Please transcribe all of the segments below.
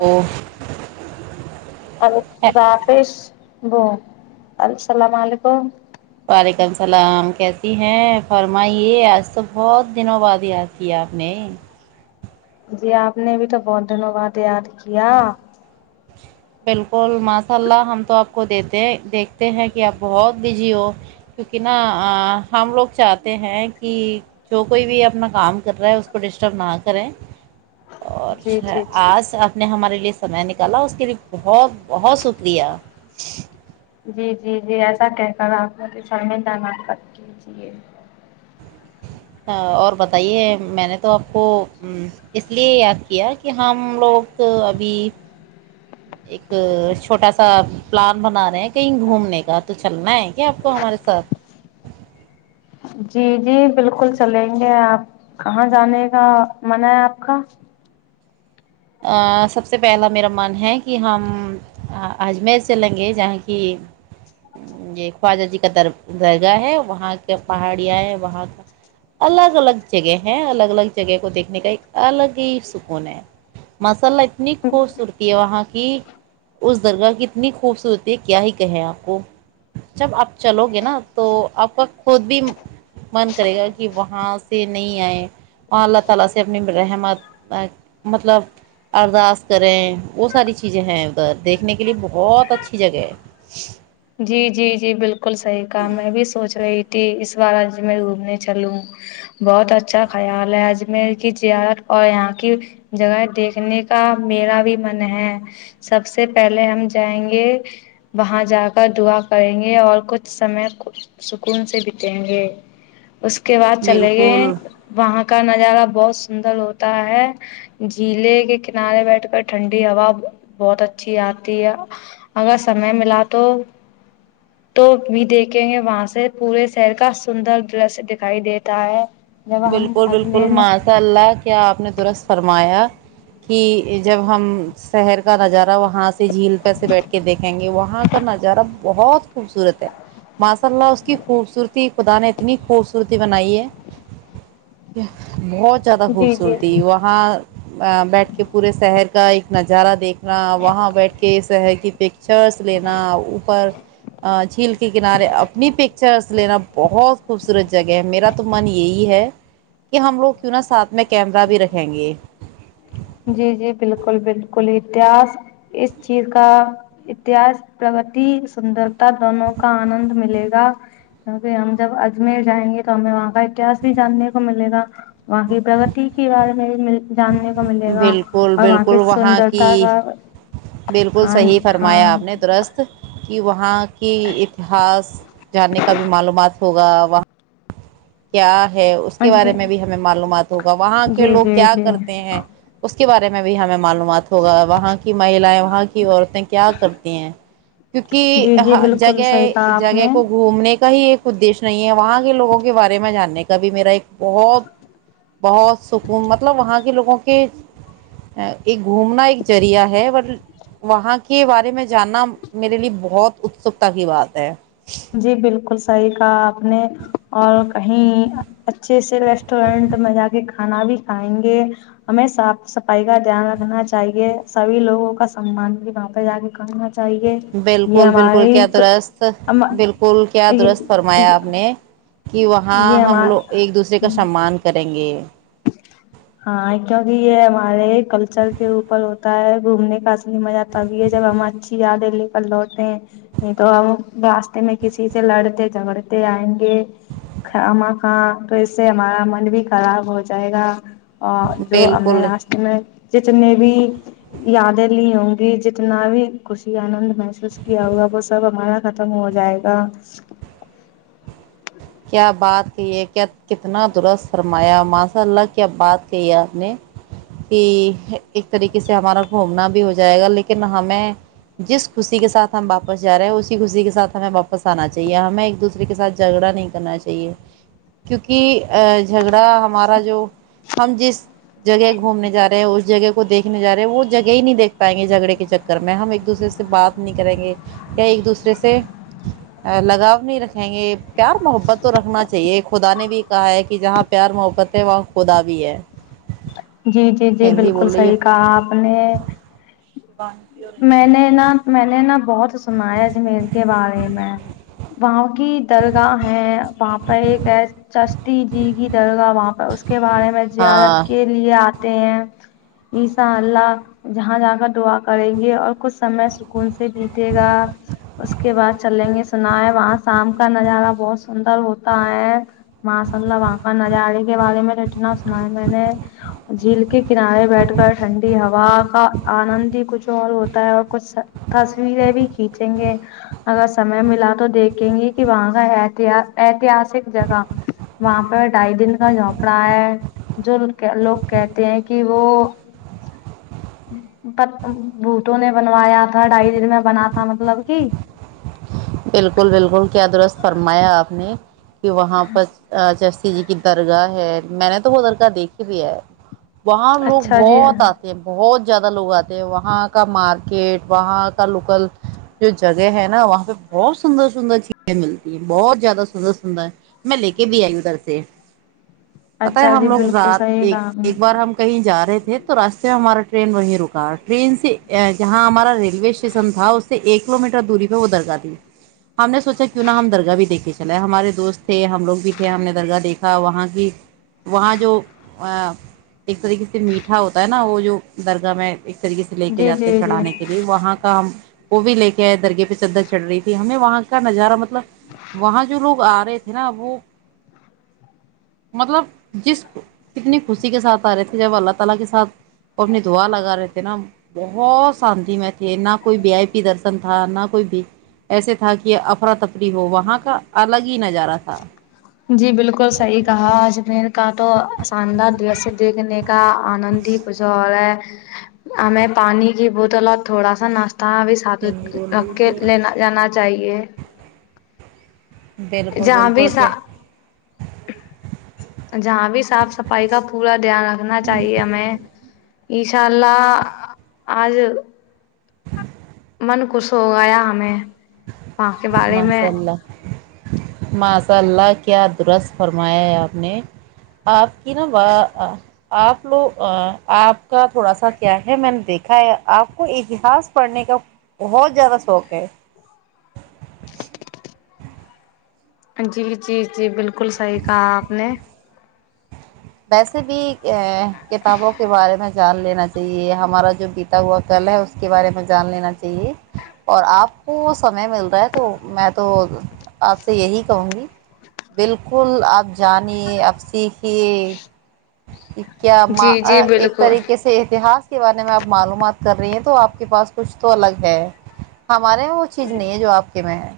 وہ رافش بو السلام علیکم وعلیکم السلام کیسی ہیں فرمائیے آج تو بہت دنوں بعد ہی آتی ہے آپ نے جی آپ نے بھی تو بہت دنوں بعد یاد کیا بالکل ماشاء اللہ ہم تو آپ کو دیتے ہیں دیکھتے ہیں کہ آپ بہت بزی ہو کیونکہ نا ہم لوگ چاہتے ہیں کہ جو کوئی بھی اپنا کام کر رہا ہے اس کو ڈسٹرب نہ کریں اور جی جی جی آج آپ نے ہمارے لیے سمے نک چلا اس کے لیے بہت بہت شکریہ جی جی جی ایسا کہ کر آپ سر میں جمات کر کیجیے اور بتائیے میں نے تو آپ کو اس لیے یاد کیا کہ ہم لوگ ابھی ایک چھوٹا سا پلان بنا رہے ہیں کہیں گھومنے کا تو چلنا ہے کیا آپ کو ہمارے ساتھ جی جی بالکل چلیں گے آپ کہاں جانے کا من ہے آپ کا سب سے پہلا میرا من ہے کہ ہم اجمیر سے لیں گے جہاں کی یہ خواجہ جی کا در درگاہ ہے وہاں کے پہاڑیاں ہے وہاں کا الگ الگ جگہ ہیں الگ الگ جگہ کو دیکھنے کا ایک الگ ہی سکون ہے ماشاءاللہ اتنی خوبصورتی ہے وہاں کی اس درگاہہ کی اتنی خوبصورتی ہے کیا ہی کہیں آپ کو جب آپ چلو گے نا تو آپ کا خود بھی من کرے گا کہ وہاں سے نہیں آئیں وہاں اللہ تعالی سے اپنی رحمت مطلب ارداس کریں وہ ساری چیزیں ہیں ادھر دیکھنے کے لیے بہت اچھی جگہ ہے جی جی جی بالکل صحیح کام میں بھی سوچ رہی اسواراج میں گھومنے چوں بہت اچھا خیال ہے اجمیر کی جت اور یہاں کی جگہ دیکھنے کا میرا بھی من ہے سب سے پہلے ہم جائیں گے وہاں جا کر کر دعا کریں گے اور کچھ سمے سکون سے بتیں گے اس کے بعد چلے گئے بالکل وہاں کا نظارہ بہت سندر ہوتا ہے جلے کے کنارے بیٹھ کر ٹھنڈی ہا بہت اچھی آتی ہے اگر سمے ملا تو تو بھی دیکھیں گے وہاں سے پورے شہر کا سندر درشیہ دکھائی دیتا ہے جب ہم بالکل بالکل اجمیر میں ماشاء اللہ کیا آپ نے درست فرمایا کہ جب ہم شہر کا نظارہ وہاں سے جھیل پرہ سے بیٹھ کے دیکھیں گے وہاں کا نظارہ بہت خوبصورت ہے ماشاء اللہ اس کی خوبصورتی خدا نے اتنی خوبصورتی بنائی ہے بہت زیادہ جی جی خوبصورتی وہ وہاں بیٹھ کے پورے شہر کا ایک نظارہ دیکھنا وہاں بیٹھ کے ہے کہ پکچرس لینا اوپر جھیل کے کنارے اپنی پکچرس لینا بہت خوبصورت جگہ ہے میرا تو من یہی ہے کہ ہم لوگ کیوں نہا ساتھ میں کیمرا بھی رکھیں گے جی جی بالکل بالکل اتہس اس چیز کا اتہس پرگتی سندرتا دونوں کا آنند ملے گا کیکہ ہم جب اجمیر جائیں گے تو ہمیں وہاں کا اتہس بھی جاننے کو ملے گا وہاں کی پرگتی کی بارے میں جاننے کو ملے گا بالکل اور بالکل کی وہاں کی سندرتا کا بالکل ہاں صحیح فرمایا آپ نے ہاں درست کہ وہاں کی اتہاس جاننے کا بھی معلومات ہوگا وہاں کیا ہے اس کے جی بارے میں بھی ہمیں معلومات ہوگا وہاں کے جی لوگ جی کیا کرتے ہیں جی اس کے بارے میں بھی ہمیں معلومات ہوگا وہاں کی مہییں وہاں کی عورتیں کیا کرتے ہیں کیونکہ جی جی ہاں بالکل جگہ صحیح کہا آپ جگہ نے کو گھومنے کا ہی ایک ادایش نہیں ہے وہاں کے لوگوں کے بارے میں جاننے کا بھی میرا ایک بہت بہت سکون مطلب وہاں کے لوگوں کے ایک گھومنا ایک ذریعہ ہے وہاں کے بارے میں جاننا میرے لیے بہت اتسکتا کی بات ہے جی بالکل صحیح کہا آپ نے اور کہیں اچھے سے ریسٹورنٹ میں جا کے کھانا بھی کھائیں گے ہمیں صاف صفائی کا دھیان رکھنا چاہیے سبھی لوگوں کا سممان بھی وہاں پہ جا کے کرنا چاہیے یہ بالکل بالکل ہماریے کیا درست بالکل کیا درست فرمایا آپ نے کہ وہاں یہ ہم لوگ ایک دوسرے کا ہمار سسمان کریں گے ہاں کیونکہ یہ ہمارے کلچر کے اوپر ہوتا ہے گھومنے کا اصلی مزہ تب یہ جب ہم اچھی یادیں لے کر لوٹ ہیں نہیں تو ہم راستے میں کسی سے لڑتے جھگڑتے آئیں گے کھ ما کا تو اس سے ہمارا من بھی خراب ہو جا جائے گا جو ہم نے بالکل لاسٹ میں جتنی بھی یادیں لی ہوں گی جتنا بی خوشی آنند محسوس کیا ہوا وہ سب ہمارا ختم ہو جائے گا کیا بات کہی ہے کیا کتنا درست فرمایا ماشاء اللہ کیا بات کہی ہے آپ نے کہ ایک طریقے سے ہمارا گھومنا بھی ہو جائے گا لیکن ہمیں جس خوشی کے ساتھ ہم واپس جا رہے ہیں اسی خوشی کے ساتھ ہمیں واپس آنا چاہیے ہمیں ایک دوسرے کے ساتھ جھگڑا نہیں کرنا چاہیے کیونکہ جھگڑا ہمارا جو ہم جس جگہ گھومنے جا رہے ہیں اس جگہ کو دیکھنے جارے ہیں وہ جگہ ہی نہیں دیکھ پائیں گے جگڑے کے جک کر میں ہم ایک دوسرے سے بات نہیں کریں گے یا ایک دوسرے سے لگاؤ نہیں رکھیں گے پیار محبت تو رکھنا چاہیے خدا نے بھی کہا ہے کہ جہاں پیار محبت ہے وہاں خدا بھی ہے جی جی جی ہندی بالکل بول رہی ہے صحیح کہا آپ نے میں نے نہ میں نے بہت سنا ہیں اجمیر کے بارے میں وہاں کی درگاہ ہے وہاں پر ایک چستیجی کی درگاہ وہاں پر اس کے بارے میں زیارت ہاں کے لیے آتے ہیں ان شاء اللہ جہاں جہ کر دعا کریں گے اور کچھ سمے سکون سے بیتے گا اس کے بعد چلیں گے سنا ہے وہاں شام کا نظارہ بہت سندر ہوتا ہے ماشا اللہ وہاں کا نظارے کے بارے میں اتنا سنا ہے میں نے جھیل کے کنارے بیٹھ کر ٹھنڈی ہوا کا آنند ہی کچھ اور ہوتا ہے اور کچھ تصویریں بھی کھینچیں گے اگر سمے ملا تو دیکھیں گی کہ وہاں کا اتحاسک جگہ وہاں پہ ڈھائی دن کا جھوپڑا ہے جو لوگ کہتے ہیں کہ وہ بھوٹوں نے بنوایا تھا ڈھائی دن میں بنا تھا مطلب کہ بالکل بالکل کیا درست فرمایا آپ نے کہ وہاں پر جیسے کی درگاہ ہے میں نے تو وہ درگاہ دیکھی بھی ہے وہاں لوگ اچھا جی بہت اتا بہت زیادہ لوگ آتے ہیں وہاں کا مارکیٹ وہاں کا لوکل جو جگہ ہے نہ وہاں پہ بہت سندر سندر چیزیں ملتی ہیں بہت زیادہ سندر سندر میں لے کے بھی آئی ادھر سے پتا ہے اچھا جی ہم لوگ بالکل رات صحیح ایک کہا آپ نے ایک بار ہم کہیں جا رہے تھے تو راستے میں ہمارا ٹرین وہیں روکا ٹرین سے جہاں ہمارا ریلوے اسٹیشن تھا اس کہ ایک کلو میٹر دوری پہ وہ درگاہ تھی ہم نے سوچا کیوں نہا ہم درگاہ بھی دیکھ کے چلے ہمارے دوست تھے ہم لوگ بھی تھے ہم نے درگاہ دیکھا وہاں کی وہاں جو ایک طریقے سے میٹھا ہوتا ہے نہ وہ جو درگاہ میں ایک طریقے سے لے کے جی جاتے ہیں جی جی چڑھانے کے لیے وہاں کا ہم وہ بھی لے کے آئے درگہ پہ چدر چڑھ ہمیں وہاں کا نظارہ مطلب وہاں جو لوگ آ رہے تھے نہ وہ مطلب جس کتنے کرسی کے ساتھ ا رہے تھے جب اللہ تعالی کے ساتھ وہ اپنی دا لگا رہے تھے نا بہت شانتی میں تھے نہ کوئی بی آئی پی درشن تھا نہ کوئی بھی ایسے تھا کہ افرا تفری ہو وہاں کا الگ ہی نظارہ تھا جی بالکل صحیح کہا اجمیر کا تو آاندار درس دیکھنے کا آنند ہی کشال ہے ہ میں پانی کی بوتل اور تھوڑا سا ناشتہ ا بھی ساتھ ہندی بول رہی رکھ کے تھی لینا جانا چاہیے اور بالکل جہاں بھی بالکل سا کہ جہاں بھی صاف صفائی کا پورا دھیان رکھنا چاہیے ہمیں ایشاء اللہ آج من خوش ہو گیا ہمیں وہاں کے بارے میں ماشاءاللہ ماشاء اللہ کیا درست فرمایا ہے آپ نے آپ کی نا ا آپ لوگ آپ کا تھوڑا سا کیا ہے میں نے دیکھا ہے آپ کو اتہاس پڑھنے کا بہت زیادہ سوق ہے جی جی جی بالکل صحیح کہا آپ نے ویسے بھی ا کتابوں کے بارے میں جان لینا چاہیے ہمارا جو بیتا ہوا کل ہے اس کے بارے میں جان لینا چاہیے اور آپ کو سمے مل رہا ہے تو میں تو آپ سے یہی کہوں گی بالکل آپ جانیے آپ سیکھیے کیا جی جی ایک بالکل طریقے سے اتہس کے بارے میں آپ معلومات کر رہی ہیں تو آپ کے پاس کچھ تو الگ ہے ہمارے یہاں وہ چیز نہیں ہے جو آپ کے میں ہے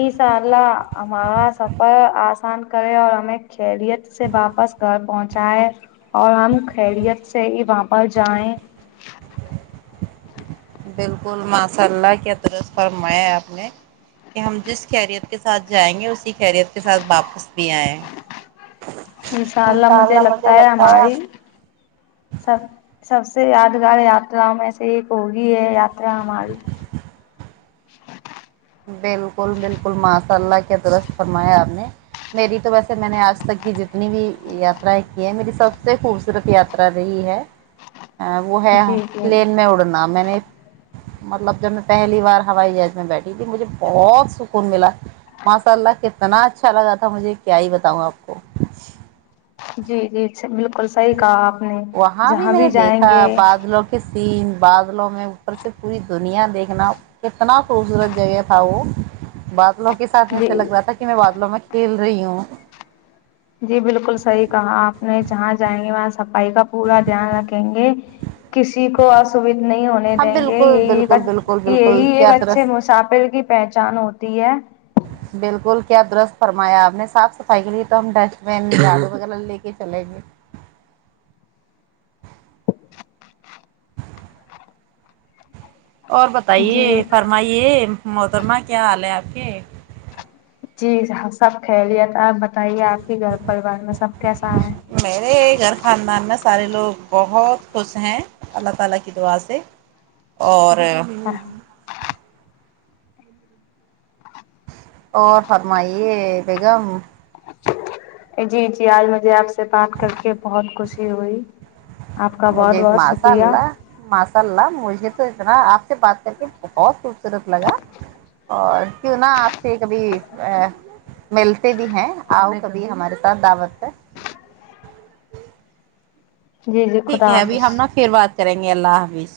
انشاء اللہ ہمارا سفر آسان کرے اور ہمیں خیریت سے واپس گھر پہنچائے اور ہم خیریت سے ہی وہاں پر جائے بالکل ماشاء اللہ کیا درست فرمایا آپ نے کہ ہم جس خیریت کے ساتھ جائیں گے اسی خیریت کے ساتھ واپس بھی آئیں انشاء اللہ مجھے لگتا ہے ہماری سب سب سے یادگار یاترا میں سے ایک ہوگی ہے یاترا ہماری بالکل بالکل ماشاء اللہ کے درست فرمایا آپ نے میری تو ویسے میں نے آج تک کی جتنی بھی یاترائیں کی ہیں میری سب سے خوبصورت یاترا رہی ہے وہ ہے جی جی پلین میں اڑنا میں نے مطلب جب میں پہلی بار ہوائی جہاز میں بیٹھی تھی مجھے بہت سکون ملا ماشاء اللہ کتنا اچھا لگا تھا مجھے کیا ہی بتاؤں آپ کو جی جی بالکل صحیح کہاں وہاں بھی میں نے دیکھا بادلوں سین بادلوں میں اوپر سے پوری دنیا دیکھنا کتنا خوبصورت جگہ تھا وہ بات بوں کے سات ایسے جی لگ رہا تھا کہ میں بادلوں میں کھیل رہی ہوں جی بالکل صحیح کہا آپ نے جہاں جائیں گے وہاں صفائی کا پورا دھیان رکھیں گے کسی اسوھ نہیں ہونے ہاں دیں گے بالکل یہی بالکل بالکل بالکل یہی ایک کیا اچھے درست مسافل کی پہچھان ہوتی ہے بالکل کیا درست فرمایا آپ نے صاف صفائی کے لیے تو ہم ڈسٹ بین جھاڑو وغیرہ لے کے چلیں گے اور بتائیے جی فرمائیے محترمہ کیا حال ہے آپ کے جی سب خیریت آپ بتائیے آپ کے گھر پریوار میں سب کیسا ہے میرے گھر خاندان میں سارے لوگ بہت خوش ہیں اللہ تعالی کی دعا سے اور اور فرمائیے بیگم جی جی آج مجھے آپ سے بات کر کے بہت خوشی ہوئی آپ کا بہت مجھے بہت ماشاء شکریہ اللہ ماشاء اللہ مجھے تو اتنا آپ سے بات کر کے بہت خوبصورت لگا اور کیوں نہ آج سے کبھی ملتے بھی ہیں آؤ کبھی ہمارے ساتھ دعوت ہے جی جی ٹھیک خدا ہے ابھی ہم حافظ نا پھر بات کریں گے اللہ حافظ